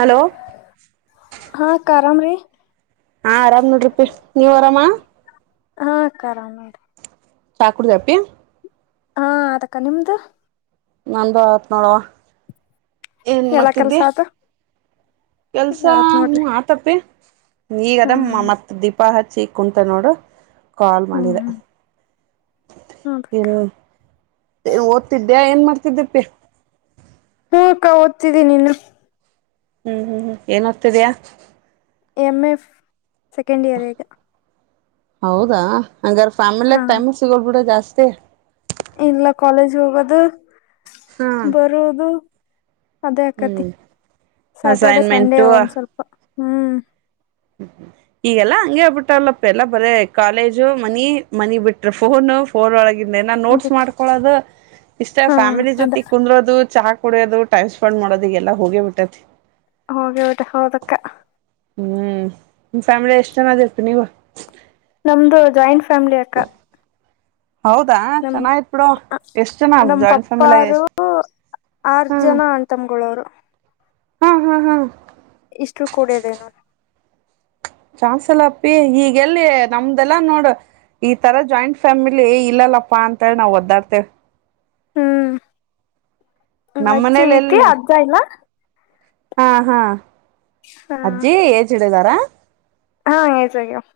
Hello ಆರಾಮ ರೀ ಹಾ ಆರಾಮ್ ನೋಡ್ರಿ ಪಿ ನೀವ್ ಆರಾಮ. ಹಾ ಕಾ ಆರಾಮ್ ನೋಡ್ರಿ ಚಾ ಕೂಡ್ದ್ ಪ್ಪಿ ಹಾ ಅತಕ್ಕ ನಿಮ್ದು ನಂದು ಆತ್ ನೋಡುವ ಏನ್ ಎಲ್ಲಾ ಕೆಲ್ಸ ಮಾಡ್ತಿದ್ದಿ. ಆತ ಕೆಲ್ಸ ಆತ್ ಹೂ ನೋಡ್ರಿ ಆತಪ್ಪಿ ಈಗ ಹಾ ಅದ ಮತ್ತೆ ದೀಪಾ ಹಚ್ಚಿ ಕುಂತ ನೋಡು ಕಾಲ್ ಹ್ಮ್ ಮಾಡಿದೆ. ಹ್ಮ್ ಹೌದಕ್ಕ ಹ್ಮ ಓದ್ತಿದ್ದ್ಯಾ ಏನ್ ಮಾಡ್ತಿದ್ದಪ್ಪಿ. ಹೂ ಅಕ್ಕ ಓದ್ತಿದ್ದಿನಿ ಇನ್ನು. ಹ್ಮ್ ಹ್ಮ್ ಏನ್ ಓದ್ತಿದ್ಯ. ಎಮ ಎಫ್ ಸೆಕೆಂಡ್ ಇಯರ್ ಈಗ. ಹೌದಾ ಹಂಗಾರ ಹಾ ಫ್ಯಾಮಿಲಾಗ ಟೈಮ ಸಿಗೋಲ್ ಬಿಡ ಜಾಸ್ತಿ. ಇಲ್ಲ ಕಾಲೇಜ್ ಹೋಗೋದು ಹಾ ಬರೋದು. ಅದೇ ಆಕತಿ ಹ್ಮ್ ಸ್ಯಾಟರ್ಡೆ ಸಂಡೇ ಅಸೈನ್ಮೆಂಟು ಒಂದ್ ಸ್ವಲ್ಪ ಹ್ಮ್ ಈಗೆಲ್ಲಾ ಹಂಗೆ ಆಗ್ಬಿಟ್ಟಲ್ಲಪ್ಪ ಎಲ್ಲಾ ಬರೇ ಕಾಲೇಜು ಮನಿ ಮನಿ ಬಿಟ್ರ ಫೋನು ಫೋರ್ ಒಳಗೆ ನ ನೋಟ್ಸ್ ಬಿಟ್ ಮಾಡ್ಕೊಳ್ಳೋದು ಇಷ್ಟ ಹಾ ಫ್ಯಾಮಿಲಿ ಅದ ಜೊತೆ ಕುಂದೋದು ಚಾ ಕುಡಿಯೋದು ಟೈಮ್ ಸ್ಪೆಂಡ್ ಮಾಡೋದಗೆಲ್ಲ ಹೋಗಿ ಬಿಟ್ಟೈತಿ. ಹೋಗಿ ಹೌದಾ ಹೌದಕ್ಕ ಹ್ಮ್ ನಿಮ್ ಫ್ಯಾಮಿಲಿ ಎಷ್ಟ್ ಜನ ಅದಿರ್ತಿ ನೀವ ನಮ್ದು ಜಾಯಿಂಟ್ ಫ್ಯಾಮಿಲಿ ಅಕ್ಕ. ಹೌದಾ ಚೆನ್ನಾಗಿತ್ ಬಿಡು [unintelligible] ಎಷ್ಟ್ ಜನ ನಮ್ಮ ಜಾಯಿಂಟ್ ಫ್ಯಾಮಿಲಿಯಾಗ ಪಪ್ಪಾರು ಎಷ್ಟ್ ಆರ್ ಜನ ಅಂತಮ್ಗಳವ್ರು ಹ್ಮ್ ಹ್ಮ್ ಹ್ಮ್ ಇಷ್ಟು ಕೂಡದೇನು. [unintelligible] ಪ್ಪಿ ಈಗೆಲ್ಲಿ ನಮ್ದಲ್ಲಾ ನೋಡು. ಈ ತರ ಜಾಯಿಂಟ್ ಫ್ಯಾಮಿಲಿ ಇಲ್ಲಲ್ಲಪ್ಪಾ ಅಂತ ಹೇಳಿ ನಾವವು ಒದ್ದಾಡ್ತೇವೆ ಹ್ಮ್ ನಮ್ ಅಜ್ಜಿ ಮನೇಲಿ ಎಲ್ ಐತಿ ಅಜ್ಜ ಇಲ್ಲ ಹಾ ಹಾ ಹ ಅಜ್ಜಿ ಏಡಿದಾರ ಹಾ ಏಜ್ ಆಗೈತೆ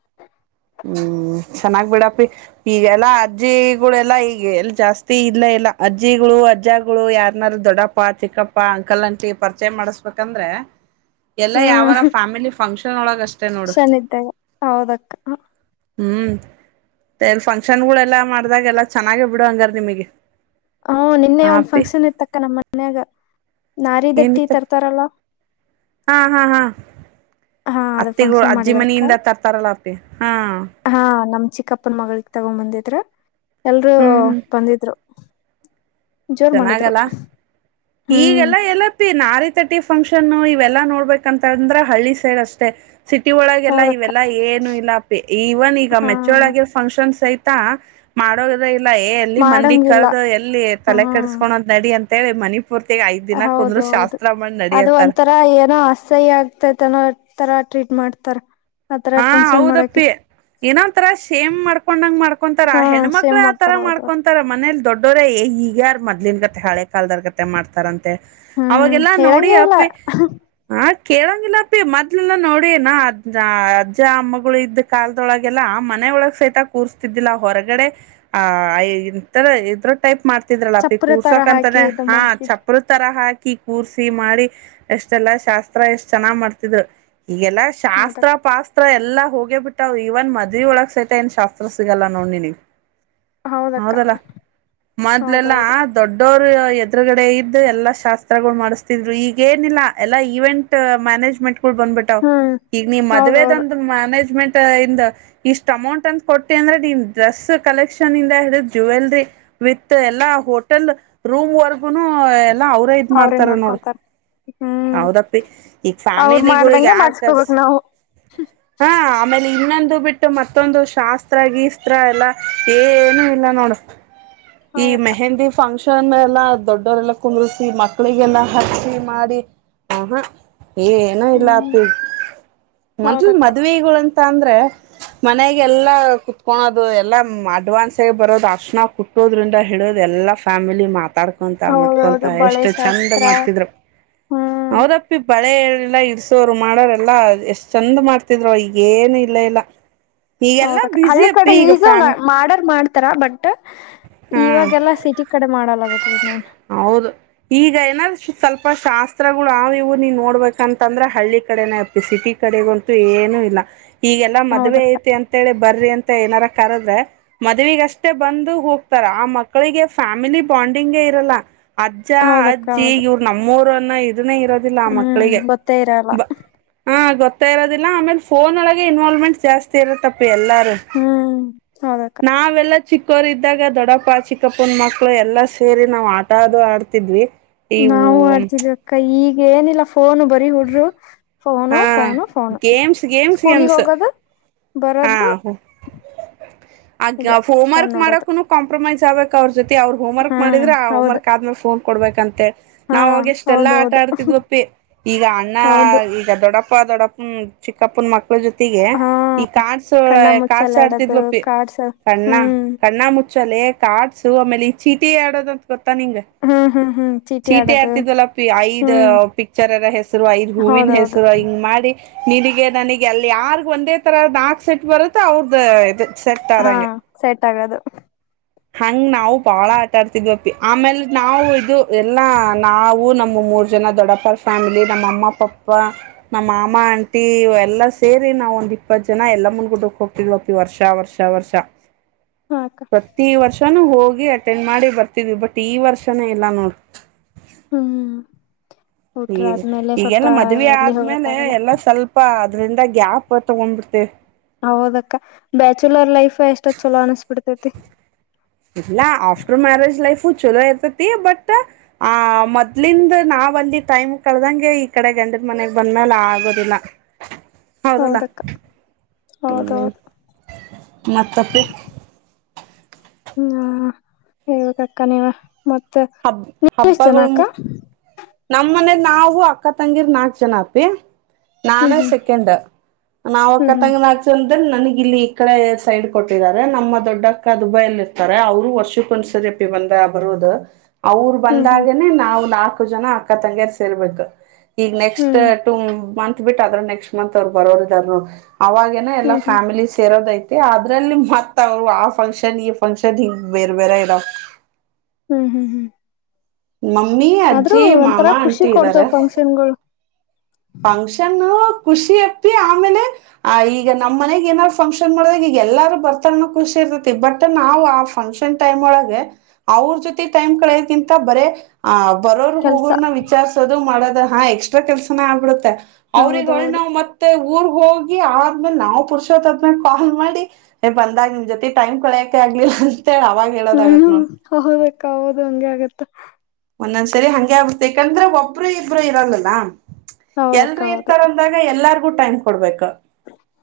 ಹ್ಮ್ ಚೆನ್ನಾಗ್ ಬಿಡಪಿ ಈಗೆಲ್ಲಾ ಅಜ್ಜಿಗಳೆಲ್ಲಾ ಈಗ ಎಲ್ ಜಾಸ್ತಿ ಇಲ್ಲ ಎಲ್ಲಾ ಅಜ್ಜಿಗಳು ಅಜ್ಜಗಳು ಯಾರನಾರು ದೊಡ್ಡಪ್ಪಾ ಚಿಕ್ಕಪ್ಪ ಅಂಕಲ್ ಅಂಕ್ಲಿ ಪರಿಚಯ ಮಾಡಸ್ಬೇಕಂದ್ರೆ ಎಲ್ಲ ಯಾವರ ಫ್ಯಾಮಿಲಿ ಫಂಕ್ಷನ್ ಒಳಗಷ್ಟೇ ಶನೀ ಇದ್ದಾಗ ಹೌದಕ್ಕ ಹ್ಮ್ ಎಲ್ಲಿ ಫಂಕ್ಷನ್ ಗಳೆಲ್ಲ ಮಾಡ್ದಾಗ ಎಲ್ಲ ಚೆನ್ನಾಗ ಬಿಡ ಹಂಗರ್ ನಿಮಗೆ ಹ ನಿನ್ನೆ ಹಾ ಒಂದ ಅಪ್ಪಿ ಫಂಕ್ಷನ್ ಇತ್ತಕ್ಕ ನಮ್ಮ ಮನ್ಯಾಗ ನಾರ ದಟ್ಟಿ ಏನಿತ್ತ ತರ್ತಾರಲ್ಲ ಹಾ ಹಾ ಹಾ ಹಾ ಅದು ಅತ್ತಿಗೂ ಫಂಕ್ಷನ್ ಅಜ್ಜಿ ಮಾಡಿದಾರಕ್ಕ ಮನಿಯಿಂದ ತರ್ತಾರಲ್ಲ ಅಪ್ಪಿ ಹಾ ಕ್ಕಪ್ಪನ ಮಗಳಿಗೆ ತಗೊಂಡ್ ಬಂದಿದ್ರ ಎಲ್ರು ಹ್ಮ್ ಹ್ಮ್ ಬಂದಿದ್ರು ಜೋರ್ ಮಾಡಿದ್ರು ಚೆನ್ನಾಗಲ್ಲ ಹ್ಮ್ ಈಗೆಲ್ಲ ಎಲ್ಲಪ್ಪ ನ ರತಿ ತಟಿ ಫಂಕ್ಷನ್ ಇವೆಲ್ಲಾ ನೋಡ್ಬೇಕಂತ ಅಂದ್ರೆ ಹಳ್ಳಿ ಸೈಡ್ ಅಷ್ಟೇ ಸಿಟಿ ಒಳಗೆ ಎಲ್ಲ ಹೌದಕ್ಕ ಇವೆಲ್ಲ ಏನು ಇಲ್ಲ ಪ ಇವನ್ ಈಗ ಹಾ ಮೆಚ್ಚೋಳಗ ಫಂಕ್ಷನ್ಸ್ ಐತ ತ್ತ ಮಾಡೋದ ಇಲ್ಲ ಏ ಎಲ್ಲಿ ಮಂದಿ ಮಾಡಂಗಿಲ್ಲ ಕರ್ದು ಎಲ್ಲಿ ತಲೆ ಕೆಡಸ್ಕೊಳೋದ್ ನಡಿ ಅಂತ ಹೇಳಿ ಮನಿ ಪೂರ್ತಿಗೆ ಐದ್ ದಿನ ಹೌದ ಕುಂದ್ರು ಹೌದು ಶಾಸ್ತ್ರ ಮಾಡ್ ನಡಿ ಅದು ಅಂತಾರ. ಒಂಥರ ಏನೋ ಅಸಹ್ಯ ಆಗ್ತೈತಾನೋ ತರ ಟ್ರೀಟ್ ಮಾಡ್ತಾರ ಆತರ ಫಂಕ್ಷನ್ ಮಾಡಕ ಏನೊ ತರಾ ಸೇಮ್ ಮಾಡ್ಕೊಂಡಂಗ್ ಮಾಡ್ಕೊಂತಾರ ಆ ಹಾ ಹೆಣ್ಮಕ್ಳು ಸೇಮ್ ಆತರ ಮಾಡ್ತಾರ ಹೌದೌದು ಮಾಡ್ಕೊಂತಾರ ಮನೇಲಿ ದೊಡ್ಡೋರೇ ಈಗ ಯಾರಾರ್ ಮೊಲಿನನ್ ಕತೆ ಹಳೆ ಕಾಲದರ್ ಕತೆ ಮಾಡ್ತಾರಂತ ಮ ಹ್ಮ್ ಅವಾಗೆಲ್ಲಾ ನೋಡಿ ಹೇಳಂಗಗೆ ಇಲ್ಲ ಅಪ್ಪೆ ಆ ಕೇಳಂಗಿಲ್ಲಪ್ಪಿ ಮೊಲೆಲ್ಲ ನೋಡಿ ನ ಅದ್ ಅಜ್ಜ ಅಮ್ಮಗಳು ಇದ್ದ್ ಕಾಲ್ದೊಳಗೆಲ್ಲ ಆ ಮನೆಯ ಒಳಗ್ ಸಹಿತ ಕೂರ್ಸ್ತಿದ್ದಿಲ್ಲ ಹೊರಗಡೆ ಆಹ್ ಇಥರ ಇದ್ರ ಟೈಪ್ ಮಾಡ್ತಿದ್ರಲ್ಲ ಪಿ ಚಪ್ಪರ ತರ ಕೂರ್ಸೋಕ ಹಾಕಿ ಅಂತಾನೆ ಇದು ಹಾ ಮಾಡ್ತಿದ್ ಚಪ್ಪ್ರ ತರಾ ಹಾಕ ಅಕ್ಕಿ ಕೂರ್ಸಿ ಮಾಡಿ ಎಷ್ಟೆಲ್ಲಾ ಶಾಸ್ತ್ರ ಎಷ್ಟ್ ಚೆನ್ನಾಗ್ ಮಾಡ್ತಿದ್ರು ಈಗೆಲ್ಲಾ ಶಾಸ್ತ್ರ ಹೌದಕ್ಕ ಪಾಸ್ತ್ರ ಎಲ್ಲಾ ಹೋಗೇ ಬಿಟ್ಟ ಇವನ್ ಮದುವರಿ ಒಳಗ್ ಸೈಹಿತ ಏನ್ ಶಾಸ್ತ್ರ ಸಿಗಲ್ಲ ನೋಡ್ನ ಹೌದಕ್ಕ ಹೌದಲ್ಲ ಮದಲೆಲ್ಲಾ ಹೌದೌದು ದೊಡ್ಡವ ಎದುರುಗಡೆ ಇದ್ದ ಎಲ್ಲಾ ಶಾಸ್ತ್ರಗಳು ಮಾಡಿಸ್ತಿದ್ರು ಈಗ ಏನಿಲ್ಲ ಎಲ್ಲ ಇವೆಂಟ್ ಮ್ಯಾನೇಜ್ಮೆಂಟ್ ಬಂದ್ಬಿಟ್ಟ ಹ್ಮ್ ಈಗ ನೀ ಮದ್ವೆ ಹೌದೌದು ಮ್ಯಾನೇಜ್ಮೆಂಟ್ ಇಂದ ಇಷ್ಟ್ ಅಮೌಂಟ್ ಅಂತ ಕೊಟ್ಟಿ ಅಂದ್ರೆ ನೀನ್ ಡ್ರೆಸ್ ಕಲೆಕ್ಷನ್ ಇಂದ ಹಿಡಿದ್ ಜ ವಿ ಎಲ್ಲ ಹೋಟಲ್ ರೂ ಎಲ್ಲಾ ಅವ್ರೇ ಇದ್ ಮಾಡ್ತಾರ ನೋಡ್ರ ಹ್ಮ್ ಹೌದಪ್ಪಿ ಈಗ ಅವ್ರ ಫ್ಯಾಮಿಲಿಗೆ ಮಾಡ್ದಂಗ ಯಾರ್ ಕರ್ಸ ಮಾಡಸ್ಕೋಬೇಕ್ ನಾವು ಹಾ ಆಮೇ ಇಲ್ಲಿ ಇನ್ನೊಂದು ಬಿಟ್ಟು ಮತ್ತೊಂದು ಶಾಸ್ತ್ರ ಗೀಸ್ತ್ರ ಎಲ್ಲಾ ಏನು ಇಲ್ಲ ನೋಡು ಈ ಹೌದಕ್ಕ ಮೆಹಂದಿ ಫಂಕ್ಷನ್ ಶಕ್ಷ ಎಲ್ಲಾ ದೊಡ್ಡವರೆಲ್ಲ ಕುಂದ್ರಿಸಿ ಮಕ್ಳಿಗೆಲ್ಲಾ ಹಚ್ಚಿ ಮಾಡಿ ಆ ಏ ಏನೋ ಇಲ್ಲ ಹ್ಮ್ ಅಪ ಮಂಟ್ಲ್ ಹೌದಕ್ಕ ಮದ್ವೆಗಳಂತ ಅಂದ್ರೆ ಮನೆಗೆಲ್ಲಾ ಕುತ್ಕಳೋದು ಎಲ್ಲ ಅಡ್ವಾನ್ಸ್ ಆಗ ಬರೋದು ಅಶಣ ಕುಟ್ಟೋದ್ರಿಂದ ಹಿಡೋದ ಎಲ್ಲ ಫ್ಯಾಮಿಲಿ ಮಾತಾಡ್ಕೊತ ಮುಟ್ಕೊಂತ ಹೌದೌದು ಬಳೆ ಎಷ್ಟು ಚೆಂದ ಶಾಸ್ತ್ರ ಮಾಡ್ತಿದ್ರು ಹ್ಮ್ ಹೌದಪ್ಪಿಪ್ಪ ಮಳೆಲ್ಲ ಇಡ್ಸೋರು ಮಾಡೋರೆಲ್ಲ ಎಷ್ಟ್ ಚಂದ ಮಾಡ್ತಿದ್ರು ಈಗಏನು ಇಲ್ಲ ಇಲ್ಲ ಈಗೆಲ್ಲಾ ಹೌದ ಹಳ್ಳ ಬ್ಯುಸಿ ಕಡೆ ಅಪ್ಪಿ ಈಗ ಫ್ಯಾಮ್ ಮಾಡರ್ ಮಾಡ್ತ ರ ಬಟ್ ಹಾ ಇವಾಗೆಲ್ಲ ಸಿಟಿ ಕಡೆ ಮಾಡಲ್ಲಾಗುತ್ತೆ ಹೌದು ಈಗ ಏನಾದ್ರು ಸ್ವಲ್ಪ ಶಾಸ್ತ್ರಗಳು ಅವ ಇವು ನೀ ನೋಡ್ಬೇಕಂತಂದ್ರೆ ಹಳ್ಳಿ ಕಡೆನ ಇತತಿ ಸಿಟಿ ಕಡೆಗಂತು ಏನು ಇ ಈಗಲ್ಲಾ ಮದುವೆ ಹೌದಕ್ಕ ಐತಿ ಅಂತೇಳಿ ಬರ್ರಿ ಅಂತ ಏನಾರ ಕರೆದ್ರೆ ಮದುವಗಷ್ಟೇ ಬಂದು ಹೋಗ್ತಾರ ಆ ಮಕ್ಕಳಿಗೆ ಫ್ಯಾಮಿಲಿ ಬಾಂಡಿಂಗ್ ಅದಲ ಅಜ್ಜ ಹೌದಕ್ಕ ಅಜ್ಜಿ ಹೌದು ಇವ್ರು ನಮ್ಮೂರು ಅನ್ನೋ ಇದನ್ನೇ ಇರೋದಿಲ್ಲ ಆ ಹ್ಮ್ ಮಕ್ಕಳಿಗೆ ಗೊತ್ತೇ ಇರಲ್ಲ ಬ ಹಾ ಗೊತ್ತಾ ಇರೋದಿಲ್ಲ ಆಮೇಲೆ ಫೋನ್ ಒಳಗಗೆ ಇನ್ವಾಲ್ವ್ಮೆಂಟ್ ಜಾಸ್ತಿ ಇರುತ್ತಪ್ಪ ಎಲ್ಲಾರು ಹ್ಮ್ ಹೌದಕ್ಕ ನಾವಲ್ಲ ಚಿಕ್ಕೋರು ಇದ್ದಾಗ ದೊಡ್ಡಪ್ಪ ಚಿಕ್ಕಪ್ಪನ ಮಕ್ಕಳು ಎಲ್ಲಾ ಸೇರಿ ನಾವು ಆಟಾದು ಆಡ್ತಿದ್ವಿ ಇವು ನಾವು ಆಡ್ತಿದ್ವಿ ಅಕ್ಕ ಈಗ ಏನಿಲ್ಲ ಫೋನು ಬರೀ ಹುಡ್ರು ಫೋನು ಹಾ ಫೋನು ಫೋನು ಗೇಮ್ಸ್ ಗೇಮ್ಸ್ ಸ್ಕೂಲಿಗೆ ಗೇಮ್ಸ್ ಹೋಗೋದು ಬರೋದು ಹಾಗ ಇದೆ ಹೋಮ್ ಫೋನ್ ವರ್ಕ್ ನೋಡೋದು ಮಾಡಕು ಕಾಂಪ್ರಮೈಸ್ ಬೇಕಕ್ ಅವ್ರ ಜೊತೆ ಅವ್ರು ಹೋಮ ವರ್ಕ್ ಹಾ ಮಾಡಿದ್ರೆ ಆ ಹೌದು ಹೋರ್ಕ್ ಆದ್ಮೇಲೆ ಫೋನ್ ಕೊಡ್ಬೇಕಂತೆ ಹಾ ನಾವೋಗ ಹೌದ ಎಷ್ಟೆಲ್ಲಾ ಆಟ ಹೌದು ಆಡ್ತಿದ್ವಪ್ಪಿ ಈಗ ಅಣ್ಣ ಹೌದು ಆಪ್ಪ ದೊಡ್ಡಪ್ಪ ಚಿಕ್ಕಪ್ಪ ಮ ಜೊತೆಗೆ ಹಾ ಈ ಕಾಡ್ಸ ಕಣ್ಣ ಕಾಡ್ಸ ಮುಚ್ಚಲಾಡೋದು ಆಡ್ತಿದ್ವಪಿ ಕಾರ್ಡ್ಸ್ ಕಣ್ಣ ಹ್ಮ್ ಕಣ್ಣ ಚಲೆ ಕಾರ್ಡ್ಸು ಆಮೇಲೆ ಈ ಚೀಟಿ ಆಡೋದಂತ ಗೊತ್ತಾ ನಿಂಗ ಹ್ಮ್ ಹ್ಮ್ ಹ್ಮ್ ಚೀಟಿ ಚೀಟೆ ಆಡೋದು ಆರ್ತಿದ್ವಲ್ಲ ಐದ್ ಹ್ಮ್ ಪಿಕ್ಚರ್ರ ಹೆಸರು ಐದ್ ಹೂವಿನ ಹೆಸರು ಹೌದೌದು ಹಿಂಗ್ ಮಾಡಿ ನೀರಿಗೆ ನನ ಅಲ್ಲಿ ಯಾರ್ಗ್ ಒಂದೇ ತರದ ನಾಲ್ಕ್ ಸೆಟ್ ಬರುತ್ತೆ ಅವ್ರದ್ದ ಇ ಹಾ ಸೆಟ್ ಆಗದು ಹಂಗ ನಾವು ಬಾಳ ಆಟಾಡ್ತಿದ್ವಪ್ಪಿ ಆಮೇಲ್ ನಾವು ಇದು ಎಲ್ಲಾ ನಾವು ನಮ್ಮ ಮೂರು ಜನ ದೊಡ್ಡಪ್ಪರ್ ಫ್ಯಾಮಿಲಿ ನಮ್ಮ ಅಮ್ಮ ಪಪ್ಪ ನಮ್ಮ ಮಾಮ ಆಂಟಿ ಎಲ್ಲ ಸೇರಿ ನಾವ್ ಒಂದ್ ಇಪ್ಪತ್ತು ಜನ ಎಲ್ಲಾ ಮುಂದ್ಗುಡ್ಕ್ ಹೋಗ್ತಿದ್ವಪ್ಪ ಈ ವರ್ಷ ವರ್ಷ ವರ್ಷ ವರ್ಷ ಹ ಅಕ್ಕ ಪ್ರತಿ ವರ್ಷನುೂ ಹೋಗಿ ಅಟೆಂಡ್ ಮಾಡಿ ಬರ್ತಿದ್ವಿ ಬಟ್ ಈ ವರ್ಷನೇ ಇಲ್ಲ ನೋಡ್ ಹ್ಮ್ ಊಟ್ರ ಹ ಆದ್ಮೇಲೆ ಸ್ವಲ್ಪ ಈಗೆಲ್ಲ ಮದುವೆ ಎಲ್ಲಿ ಆದ್ಮೇಲೆ ಹೋಗಕ್ಕಾಗಲ್ಲ ಎಲ್ಲ ಸ್ವಲ್ಪ ಅಂದ ಗ್ಯಾಪ್ ತಗೊಂಡ್ಬಿಡ್ತೇವಿ ಹೌದಕ್ಕ ಬ್ಯಾಚುಲರ್ ಲೈಫ್ ಎಷ್ಟೊ ಚಲೋ ಅನ್ಸ್ಬಿಡ್ತೈತಿ ಇಲ್ಲ ಆಫ್ಟರ್ ಮ್ಯಾರೆಜ್ ಲೈಫು ಚಲೋ ಇರ್ತತಿ ಬಟ್ ಆ ಮೊದ್ಲಿಂದ ನಾವ್ ಅಲ್ಲಿ ಟೈಮ್ ಕಳದಂಗೆ ಈ ಕಡೆ ಗಂಡ ಮನೆಗ್ ಬಂದ್ಮೇಲೆ ಆಗೋದಿಲ್ಲ ಹೌದಲ್ಲ ಹೌದಕ್ಕ ಹೌದೌದು ಹ್ಮ್ ಮತ್ತಪ್ಪಿ ಹ್ಮ ಹೇಳಬೇಕಕ್ಕ ನೀವೇ ಮತ್ತೆ ನಿರ್ೇ [inaudible] ಶ ಜನಾಕ ನಮ್ ಮನೇಲಿ ನಾವು ಅಕ್ಕ ತಂಗಿರ್ ನಾಕ್ ಜನ ಅತಿ ಹ್ಮ್ ನಾನು ಸೆಕೆಂಡ್ ನಾವುಕ್ಕ ಹ್ಮ್ ಹ್ಮ್ ತಂಗ ಆ ನನಗ ಇಲ್ಲಿ ಈ ಕಡೆ ಸೈಡ್ ಕೊಟ್ಟಿದ್ದಾರೆ ನಮ್ಮ ದೊಡ್ಡ ಅಕ್ಕ ದುಬೈ ಅಲ್ಲಿ ಇರ್ತಾರೆ ಅವರು ವರ್ಷಕ್ಕೊಂದ್ಸರಿ ಬಂದ ಬರುದು ಅವ್ರ ಹ್ಮ್ ಹ್ಮ್ ಹ್ಮ್ ಬಂದಾಗನನೆ ನಾವ್ ನಾಲ್ಕು ಜನ ಅಕ್ಕ ತಂಗಿಯರ್ ಸೇರ್ಬೇಕು ಈಗ ಹ್ಮ್ ನೆಕ್ಸ್ಟ್ ಟೂ ಮಂತ್ ಬಿಟ್ಟ ಅದ್ರ ನೆಕ್ಸ್ಟ್ ಮಂತ್ ಅವ್ರು ಬರೋರ ಇದಾರರು ಅವಾಗೇನ ಎಲ್ಲ ಹ್ಮ್ ಹ್ಮ್ ಫ್ಯಾಮಿಲಿ ಸೇರೋದಐತಿ ಮತ್ತ ಅದ್ರಲ್ಲಿ ಮತ್ತ ಅವ್ರು ಆ ಫಂಕ್ಷನ್ ಈ ಫಂಕ್ಷನ್ ಹಗ ಬೇರ್ ಬೇರೆ ಇರ ಹ್ಮ್ ಹ್ಮ್ ಹ್ಮ್ ಮಮ್ಮಿ ಆದ್ರೂ ಅಜ್ಜಿ ಮಾಮ ಒಂಥರಾ ಖುಷಿ ಅಂಟಿ ಇದ್ದಾರೆ ಕೊಡ್ತವ್ ಫಂಕ್ಷನ್ ಗಳು ಫಂಕ್ಷನ್ ಖುಷಿ ಅಪ್ಪಿ ಆಮೇಲೆ ಆ ಈಗ ನಮ್ ಮನೆಗ್ ಏನಾರ್ ಫಂಕ್ಷನ್ ಮಾಡದಾಗ ಈಗ ಎಲ್ಲಾರು ಬರ್ತಾರ ಖುಷಿ ಇರ್ತತಿ ಬಟ್ ನಾ ಆ ಫಂಕ್ಷನ್ ಟೈಮ್ ಒಳಗೆ ಅವ್ರ ಜೊತೆ ಟೈಮ್ ಕಡೆಗಿಂತ ಬರೆ ಆ ಬರೋರು ಕೆಲ್ಸ ಹೋಗೋನ್ನ ವಿಚಾರ್ಸೋದು ಮಾಡೋದು ಹಾ ಎಕ್ಸ್ಟ್ರಾ ಕೆಲ್ಸನ ಆಗ್ಬಿಡುತ್ತೆ ಅವ್ರಗ ಒಳ್ಳ ಹೌದೌದು ನಾವು ಮತ್ತೆ ಊರ್ ಹೋಗಿ ಆದ್ಮೇಲೆ ನಾವ್ ಪುರುಷೋತ್ ಆದ್ಮೇಲೆ ಕಾಲ್ ಮಾಡಿ ಬಂದಾಗ ನಿಮ್ ಜೊತಿ ಟೈಮ್ ಕಳೆಯಕೆ ಆ ಆ [inaudible] ಹ ಹೌದಕ್ಕ ಹೌದು ಹಂಗೆ ಆಗತ್ತ ಒಂದೊಂದ್ಸರಿ ಹಂಗೆ ಆಗುತ್ತೆ ಯಾಕಂದ್ರೆ ಒಬ್ಬರು ಇಬ್ಬರು ಇರಲ್ಲಲ್ಲ ಹೌದಕ್ಕ ಎಲ್ರೂ ಹೌದು ಇರ್ತಾರ ಅಂದಾಗ ಎಲ್ಲಾರ್ಗೂ ಟೈಮ್ ಕೊಡ್ಬೇಕು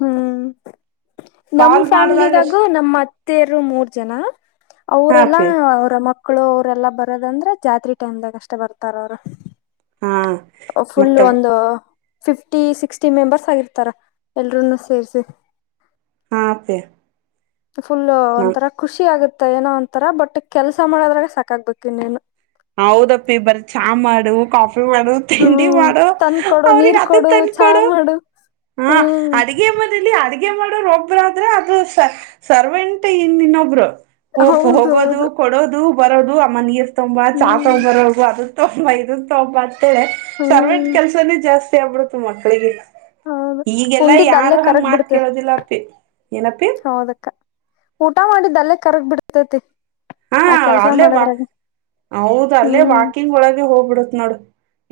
ಹ್ಮ್ ನಮ್ ಫ್ಯಾಮಿಲಿದಾಗು ನಮ್ ಅತ್ತೆಯರು ಮೂರ್ ಜನ ಹಾ ಅವರೆಲ್ಲಾ ಅಪ್ಪಿ ಅವರ ಮಕ್ಕಳು ಅವರೆಲ್ಲ ಬರ್ ದಂದ್ರೆ ಜಾತ್ರಿ ಟೈಮ್ದಾಗ ಅಷ್ಟ ಬರ್ತಾರ ಅವರು ಹಾ ಫುಲ್ ಮತ್ತ ಒಂದ ಫಿಫ್ಟಿ ಸಿಕ್ಸ್ಟಿ ಮೆಂಬರ್ಸ್ ಆಗಿರ್ತಾರ ಎಲ್ರೂನು ಸೇರಿಸಿ ಹಾ ಪೇ ಫುಲ್ ಒಂತರ ಖುಷಿ ಆಗುತ್ತೆ ಏನೋ ಒಂತರ ಬಟ್ ಕೆಲ್ಸ ಮಾಡದ್ರಾಗ ಸಾಕಾಗ್ಬೇಕು ನೀನು ಹೌದಪ್ಪಿ ಬರ ಚಾ ಮಾಡು ಕಾಫಿ ಮಾಡು ತಿಂಡಿ ಹ್ಮ್ ಮಾಡು ತಂದ್ ಕೊಡು ನೀರ್ ಅವ್ರಿಗೆ ಅದ ಕೊಡು ಚಾ ತಂದಕೊಡು ಮಾಡು ಹಾ ಹ್ಮ್ ಅಡಗೆ ಮನೆಯಲ್ಲಿ ಅಡ್ಗೆ ಮಾಡೋರು ಒಬ್ಬರು ಆದ್ರೆ ಅದು ಸರ್ವೆಂಟ್ ಇನ್ ಇನ್ನೊಬ್ರು ಹ ಹೋಗೋದು ಹೌದೌದು ಕೊಡೋದು ಬರೋದು ಅಮ್ಮ ನೀರ್ ತುಂಬ ಚಾಕ ಹ್ಮ್ ಬರೋದು ಅದು ತ ಇದನ್ ತೊಬ ಅಂತೇಳೆ ಸರ್ವಟ್ ಹ್ಮ್ ಕೆಲ್ಸನೇ ಜಾಸ್ತಿ ಆಗ್ಬಿಡತು ಮಕ್ಳಿಗೆ ಹೌದು ಈಗೆಲ್ಲ ಉಂಡಿದ್ದ ಅಲ್ಲೇ ಯಾರು ಹಂಗ ಕರಗ್ ಮಾತ್ ಬಿಡ್ತ ಕೇಳೋದಿಲ್ಲ ಅಪ್ಪೆ ಹೌದಕ್ಕ ಊಟ ಮಾಡಿದ್ದಲ್ಲೇ ಕರಗ್ ಬಿಡ್ತತಿ ಹಾ ಅಲ್ಲೇ ಹೌದ ಅಲ್ಲೇ ಹ್ಮ್ ವಾಕಿಂಗ್ ಒಳಗೆ ಹೋಗ್ಬಿಡತ್ ನೋಡು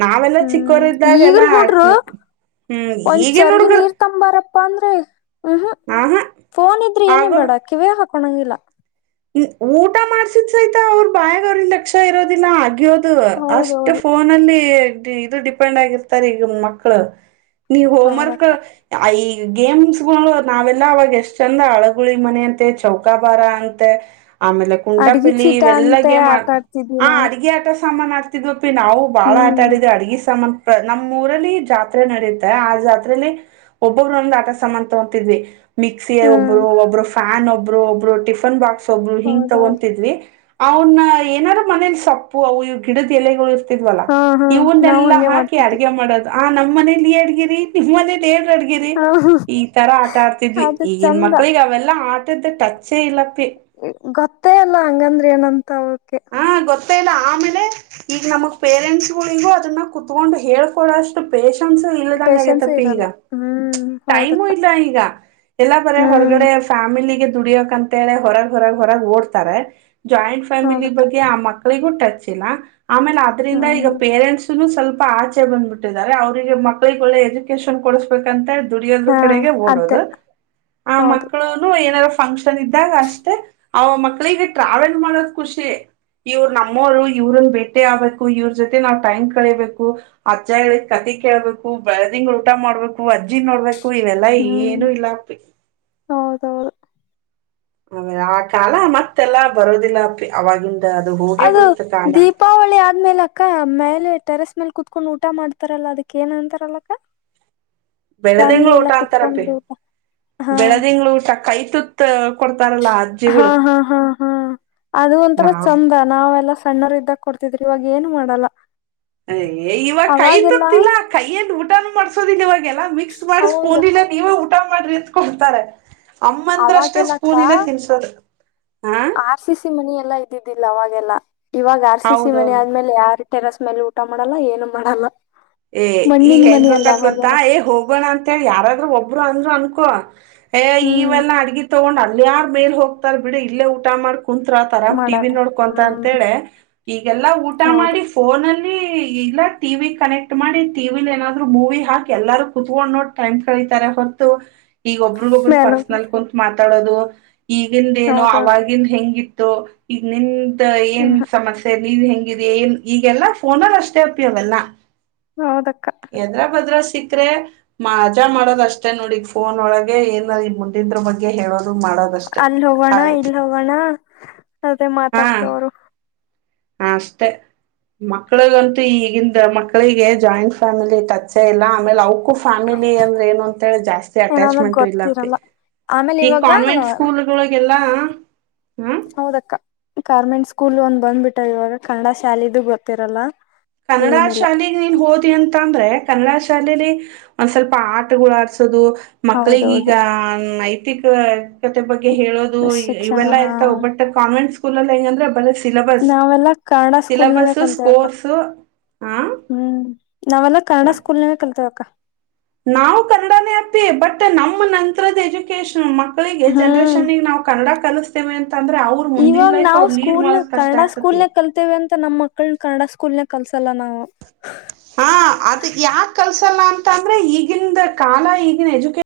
ನಾವೆಲ್ಲಾ ಚಿಕ್ಕೋರ ಇದಿದ್ದಾಗ ಎಲ್ಲಾ ಆಕ್ತೀ ಒಂದಚರ್ಗಿ ನೀರ್ ತಂಬಾರಪ್ಪಾ ಅಂದ್ರೆ ಹ್ಮ್ ಹ್ಮ ಆಹಾ ಫೋನ್ ಇದ್ರೆ ಏನೇ ಆಗಲ್ಲ ಬೇಡ ಕಿವಿಯಾಗ ಹಾಕೊಣಂಗಿಲ್ಲ ಊಟ ಮಾಡ್ಸಿದ್ ಸೈತಾ ಅವ್ರ ಬಾಯಾಗ ಅವ್ರನ್ ಲಕ್ಷ ಇರೋದಿಲ್ಲ ಆಗ್ಯೋದ ಇದು ಅಷ್ಟು ಹೌದೌದು ಫೋನ ಅಲ್ಲಿ ಇದು ಡಿಪೆಂಡ್ ಆಗಿರ್ತಾರೆ ಈಗ ಮಕ್ಕಳು ನೀ ಹೋಮ್ವರ್ಕ್ ಹೌದಕ್ಕ ಐ ಗೇಮ್ಸ್ಗಳು ನಾವೆಲ್ಲ ಅವಾಗ ಎಷ್ಟ್ ಚಂದ ಅಳಗುಳಿ ಮನ ಅಂತೆ ಚೌಕಾಬಾರ ಅಂತ ಆಮೇಲೆ ಅಡ್ಗಿ ಕುಂಟಾಪಿಲಿ ಚೀಟ ಇವೆಲ್ಲ ಗ ಅಂತೆ ಆಟ ಆಡ್ತಿದ್ವಿ ಆ ನಾವು ಅಡ್ಗೆ ಆಟ ಸಾಮನ್ ಆಡ್ತಿದ್ವಪಿ ನಾವು ಬಾಳ ಆಟ ಹ್ಮ್ ಆಡಿದೆ ಅಡ್ಗೆಿ ಸಾಮಾನ ನಮ್ಮ್ ಊರಲ್ಲಿ ಜಾತ್ರೆ ನಡುತ್ತೆ ಆ ಜಾತ್ರೆಯಲ್ಲಿ ಒಬ್ಬೊಬರು ಒಂದು ಆಟ ಸಮಂತತ್ ಹೊಂತಿದ್ವಿ ಮಿಕ್ಸಿ ಹ್ಮ್ ಒಬ್ರು ಒಬ್ರು ಫ್ಯಾನ್ ಒಬ್ರು ಒಬ್ರು ಟಿಫನ್ ಬಾಕ್ಸ್ ಒಬ್ರು ಹಿಂಗ ಹೌದೌದು ತಗೊಂತಿದ್ವಿ ಅವನ್ನ ಏನಾದಾರ ಮನೇಲಿ ಸೊಪ್ಪು ಅವು ಇ ಗಿಡದ ಎಲೆಗಳು ಇಲ್ವಲ್ಲ ಹಾ ಹಾ ನಾವು ಇವನ್ನೆಲ್ಲಾ ಹಂಗೆ ಹಾಕಿ ಮಾಡ್ತಿದ್ವಿ ಅಡಗೆ ಮಾಡೋದು ಆ ನಮ್ಮ್ ಮನೇಲಿ ಹೇಡ್ಗಿರಿ ನಿಮ್ಮ್ ಮನಲಿ ಅಡ್ಗಿರಿ ಹ ಈ ತರ ಆಟ ಆಡ್ತಿದ್ವಿ ಅದು ಈಗನ್ ಚಂದ ಮಕ್ಳಿಗೆ ಅವೆಲ್ಲಾ ಆಟದ ಟಚೇ ಇಲ್ಲ ಗೊತ್ತೇ ಅಲ್ಲ ಹಂಗಂದ್ರ ಏನಂತ ಅವಕೆ ಹಾ ಗತ್ತ ಇಲ್ಲ ಆಮೇಲೆ ಈಗ ನಮ್ಮ ಪೇರೆಂಟ್ಸ್ಿಗೂ ಅದನ್ನ ಕ ಕುತ್ಕೊಂಡು ಹೇಳ್ಕೊಡಷ್ಟು ಪೇ ಇಲ್ಲದಂಗ ಆಗ ಪೇಶನ್ಸ್ ತಪ್ಪಿ ಈಗ ಇರಲ್ಲ ಹ್ಮ್ ಟೈಮು ಹೌದಕ್ಕ ಇಲ್ಲ ಈಗ ಎಲ್ಲ ಬರ ಹ್ಮ್ ಹೊರಗಡೆ ಫ್ಯಾಮಿಲಿಗೆ ದುಡಿಯಕ್ ಅಂತ ಹೇಳೆ ಹೊರಗೆ ಹೊರಗೆ ಹೊರಗೆ ಓಡ್ತಾರೆ ಜಾಯಿಂಟ್ ಫ್ಯಾಮಿಲಿ ಹೌದಕ್ಕ ಬಗ್ಗೆ ಆ ಮಕ್ಕಾಳಿಗೂ ಟಚ್ ಆಮೇಲೆ ಅದ್ರಂದ ಈಗ ಹ್ಮ್ ಪೇರೆಂಟ್ಸ್ ಸ್ವಲ್ಪ ಸ್ವಲ್ಪ ಆಚೆ ಬಂದ್ಬಿಟ್ಟಿದ್ದಾರೆ ಅವ್ರರಿಗೆ ಮಕ್ಳಗ ಒಳ್ಳೆ ಎಜುಕೇಶನ್ ಕೊಡಸ್ಬೇಕ ಅಂತ ಹೇಳಿ ದುಡಿಯೋದ ಹಾ ಕಡೆಗೆ ಅದೇ ಓಡೋದು ಆ ಹೌದು ಮಕ್ಕಳು ಏನಾರ ಫಂಕ್ಷನ್ ಇದ್ದಾಗ ಅಷ್ಟೇ ಅವ ಮಕ್ಳಿಗೆ ಟ್ರಾವೆಲ್ ಮಾಡೋದ ಖುಷಿ ಇವ್ರು ನಮ್ಮವರು ಇವ್ರನ್ನ ಬೇಟೆ ಆಗ್ಬೇಕು ಇವ್ರ ಜೊತೆ ನಾವ್ ಟೈಮ್ ಕಳಿಬೇಕು ಅಜ್ಜ ಹೇಳ ಕತೆ ಕೇಳ್ಬೇಕು ಬೆಳದಿಂಗಳ ಊಟ ಮಾಡ್ಬೇಕು ಅ ಅಜಿ ನೋಡ್ಬೇಕು ಇವೆಲ್ಲಾ ಏನು ಇಲ್ಲ ದರ [inaudible] ಅವ ಆ ಕಾಲ ಮತ್ತೆಲ್ಲಾ ಬರೋದಿಲ್ಲ ಅವ ಅದು ದೀಪಾವಳಿ ಆದ್ಮೇಲ ಅಕ್ಕ ಮೇಲೆ ಟೆರಸ್ ಮೇಲ್ ಕುತ್ಕೊಂಡ್ ಊಟ ಮಾಡ್ತಾರಲ್ಲಾ ಅದಕ್ಕ ಏನ್ ಅಂತಾರಲ್ಲಕ್ಕ ಫ್ಯಾಮಿಲಿ ಬೆಳದಿಂಗಳು ಊಟ ಎಲ್ಲಾ ಅಂತಾರಪ್ಪಿ ಕುೂತ್ಕೊಂಡು ಊಟ ಹಾ ಬೆಳೆದಿಂಗ್ಳ ಊಟ ಕೈ ತುತ್ ಕೊ ಹಾ ಹಾ ಹಾ ಹಾ ಅದು ಒಂಥರ ನಾವ್ ಚಂದ ನಾವೆಲ್ಲ ಕಣ್ಣರು ಇದ್ದಾಗ ಕೊಡ್ತಿದ್ರಿ ಇವಾಗ ಏನು ಮಾಡಲ್ಲ ಅ ಇವಾಗ ಕೈ ಅವಾಗೆಲ್ಲಾ ತತ್ತಿಲ್ಲಾ ಕೈಯಂದ ಊಟಾನೂ ಮಾಡ್ಸೋದಿಲ್ಲ ಇವಾಗೆಲ್ಲಾ ಮಿಕ್ಸ್ ಮಾಡಿ ಹೌದು ಸ್ಪೂನ್ ನೀವೇ ಊಟ ಮಾಡಿತ್ಕಡ್ತಾರೆ ಅಮ್ಮಂದ್ರಷ್ಟೇ ಅವಾಗೆಲ್ಲಕ್ಕ ಸ್ಪೂನ್ ಇಲ್ಲ ತಿನ್ಸೋದು ಹಾ ಆರ್ ಸಿ ಸಿ ಮನ ಎಲ್ಲಾ ಇದ್ದಿದ್ದಿಲ್ಲ ಅವಾಗೆಲ್ಲ ಇವಾಗ ಆರ್ ಸಿ ಸಿ ಮನಿ ಹೌದೌದು ಆದ್ಮೇಲೆ ಯಾರ ಟೆರಸ್ ಮೇಲೆ ಊಟ ಮಾಡಲ್ಲ ಏನು ಮಾಡಲ್ಲ ಏ ಈಗ ಮಣ್ಣಿನ ಹೆಂಗ ಮನಿ ಅಲ್ಲ ಬೇಕತ್ ಗೊತ್ತಾ ಅವಾಗೆಲ್ಲ ಏ ಹೋಗೋಣ ಅಂತ ಹೇಳಿ ಯಾರಾದ್ರೂ ಒ ಒರು ಅಂದ್ರು ಅನ್ಕೋ ಏ ಹ್ಮ್ ಇವೆಲ್ಲಾ ಅಡ್ಗ ತೊಗೊಂಡ್ ಅಲ್ಲಿ ಮೇಲೆ ಹೋಗ್ತಾರ ಬಿಡ ಇಲ್ಲೇ ಊಟ ಮಾಡ್ಕೊಂಡು ಕುಂತ್ತ್ರ ಆ ತರಾಮ್ ಟಿ ಮಾಡಲ್ಲ ನೋಡ್ಕೊಂತ ಹ್ಮ್ ಅಂತೇಳೆ ಈಗೆಲ್ಲಾ ಊಟ ಹೌದು ಮಾಡಿ ಫೋನಲ್ಲಿ ಇ ಇಲ್ಲ ಟಿವಿ ಕನೆಕ್ಟ್ ಮಾಡಿ ಟಿಲಿ ಏನಾದ್ರು ಮೂವಿ ಹಾಕಿ ಎಲ್ಲಾರೂ ಕುೂತ್ಕೊಂಡ್ ನೋ ಟೈಮ್ ಕಳಿತಾರೆ ಹೊತ್ತು ಈಗ ಒಬ್ರಗೊಬ್ಬರು ಮೇಲ್ ಪರ್ಸನಲ್ ಹೋಗ್ಬೇಕು. ಕುಂತ ಮಾತಾಡೋದು ಈಗಿಂದ ಏನುೋ ಹೌದೌದು ಅವವಾಗಿಂದ ಹೆಂಗಿ ಈಗ ನಿನ್ ಏನ್ ಹ್ಮ್ ಹ್ಮ್ ಸಮಸ್ಯೆ ಇ ನೀವ್ ಹೆಂಗಿದ ಏನ್ ಈಗೆಲ್ಲಾ ಫೋನಲ್ಲಿ ಅಷ್ಟೇ ಅಪ್ಯೋಗಲ್ಲ ಹೌದಾ ಎದ್ರ ಭದ್ರ ಸಿಕ್ಕ್ರೆ ಮಜಾ ಮಾಡೋದ ಅಷ್ಟೇ ನೋಡಿಗ್ ಫೋನ್ ಒಳಗೆ ಏನ ಮುಿದ ್ರ ಬಗ್ಗೆ ಹೇಳೋದು ಮಾಡೋದಷ್ಟೇ ಅಲ್ಲಿ ಹೋಗೋಣ ಹಳೆ ಇಲ್ಲಿ ಹೋಗೋಣ ಅದೇ ಮಾತಾಕ್ತ ಅವರು ಹಸ್ತ ಮಕ್ಳಗಂತೂ ಈಗಿಂದ ಮಕ್ಕಳಿಗೆ ಜಾಯಿಂಟ್ ಫ್ಯಾಮಿಲಿ ಟಚ್ ಇಲ್ಲ ಆಮೇಲೆ ಅವಕ್ಕೂ ಫ್ಯಾಮಿಲಿ ಅಂದ್ರೆ ಏನು ಅಂತೇಳಿ ಜಾಸ್ತಿ ಏನಂದ್ರ ಅಟ್ಯಾಚ್ಮೆಂಟ್ ಇಲ್ಲಪ್ಪಿ ಗೊತ್ತಿರಲ್ಲ ಆಮೇಲೆ ಈ ಕಾನ್ವೆಂಟ್ ಇವಾಗ ಸ್ಕೂಲ್ಗಳಗೆಲ್ಲ ಹ್ಮ ಹೌದಕ್ಕ ಕಾರ್ಮೆಂಟ್ ಸ್ಕೂಲ್ ಒಂದಂದು ಬಂದ್ಬಿಟ್ಟ ಇವಾಗ ಕನ್ನಡ ಶಾಲಿದು ಗೊತ್ತಿರಲ್ಲ ಕನ್ನಡ ಏನಿಲ್ಲ ಶಾಲೆೆಗೆ ನೀನ್ ಹೋದಿ ಅಂತ ಅಂದ್ರೆ ಕನ್ನಡ ಶಾಲಲಿ ಒಂದ್ ಸ್ವಲ್ಪ ಆಟಗಳು ಆಡ್ ಮಕ್ಕಳಿಗೀಗ ಹೌದೌದು ತಿಕ ತೆ ಬಗ್ಗೆ ಹೇಳೋದು ಶಿಕ್ಷಣ ಇವೆಲ್ಲಾ ಹಾ ಇರ್ತಾವ ಬಟ್ ಕಾನ್ವೆಂಟ್ ಸ್ಕೂಲ್ ಅಲ್ಲಿ ಹ ಹೆಂಗಂದ್ರೆ ಬ ನಾವೆಲ್ಲಾ ಕನ್ನಡ ಸ್ಕೂಲ್ ನಾಗ ಕೊಲ್ತೇವಕ್ಕ ಸ್ಕೋರ್ಸ್ ಹ ಹ್ಮ್ ನಾವೆಲ್ಲ ಕನ್ನಡ ಸ್ಕೂಲ್ನವ ಕಲ್ತೇವಕ್ಕ ನಾವು ಕನ್ನಡನೇ ಅಪ್ಪಿ ಬಟ್ ನಮ್ಮ ನಂತ್ರದ ಎಜುಕೇಶನ್ ಮಕ್ಕಳಿಗೆ ಹ್ಮ್ ಜನ್ರೇಷನ್ಗೆ ನಾವು ಕನ್ನಡ ಕಲಿಸ್ತೇವೆ ಅಂತಂದ್ರೆ ಅವ್ರರು ಮುಂದಿನ ಇವಾಗ ಲೈಫ್ ನಾವು ಅವ್ರರು ಲೀಡ್ ಸ್ಕೂಲ್ ಮಾಡಕ್ ಕಷ್ಟ ಕನ್ನಡ ಆಗ್ತತಿ ಸ್ಕೂಲ್ನಾಗ ಕಲ್ತೇವಿ ಅಂತ ನಮ್ಮ ಮಕ್ಕಳ ಕನ್ನಡ ಸ್ಕೂಲ್ ನ ಕಲ್ಸಲ್ಲ ನಾವು ಹಾ ಅದ ಯಾಕ್ ಕಲ್ಸಲ್ಲ ಅಂತ ಅಂದ್ರೆ ಈಗಿಂದ ಕಾಲ ಈಗಿನ ಎಜುಕ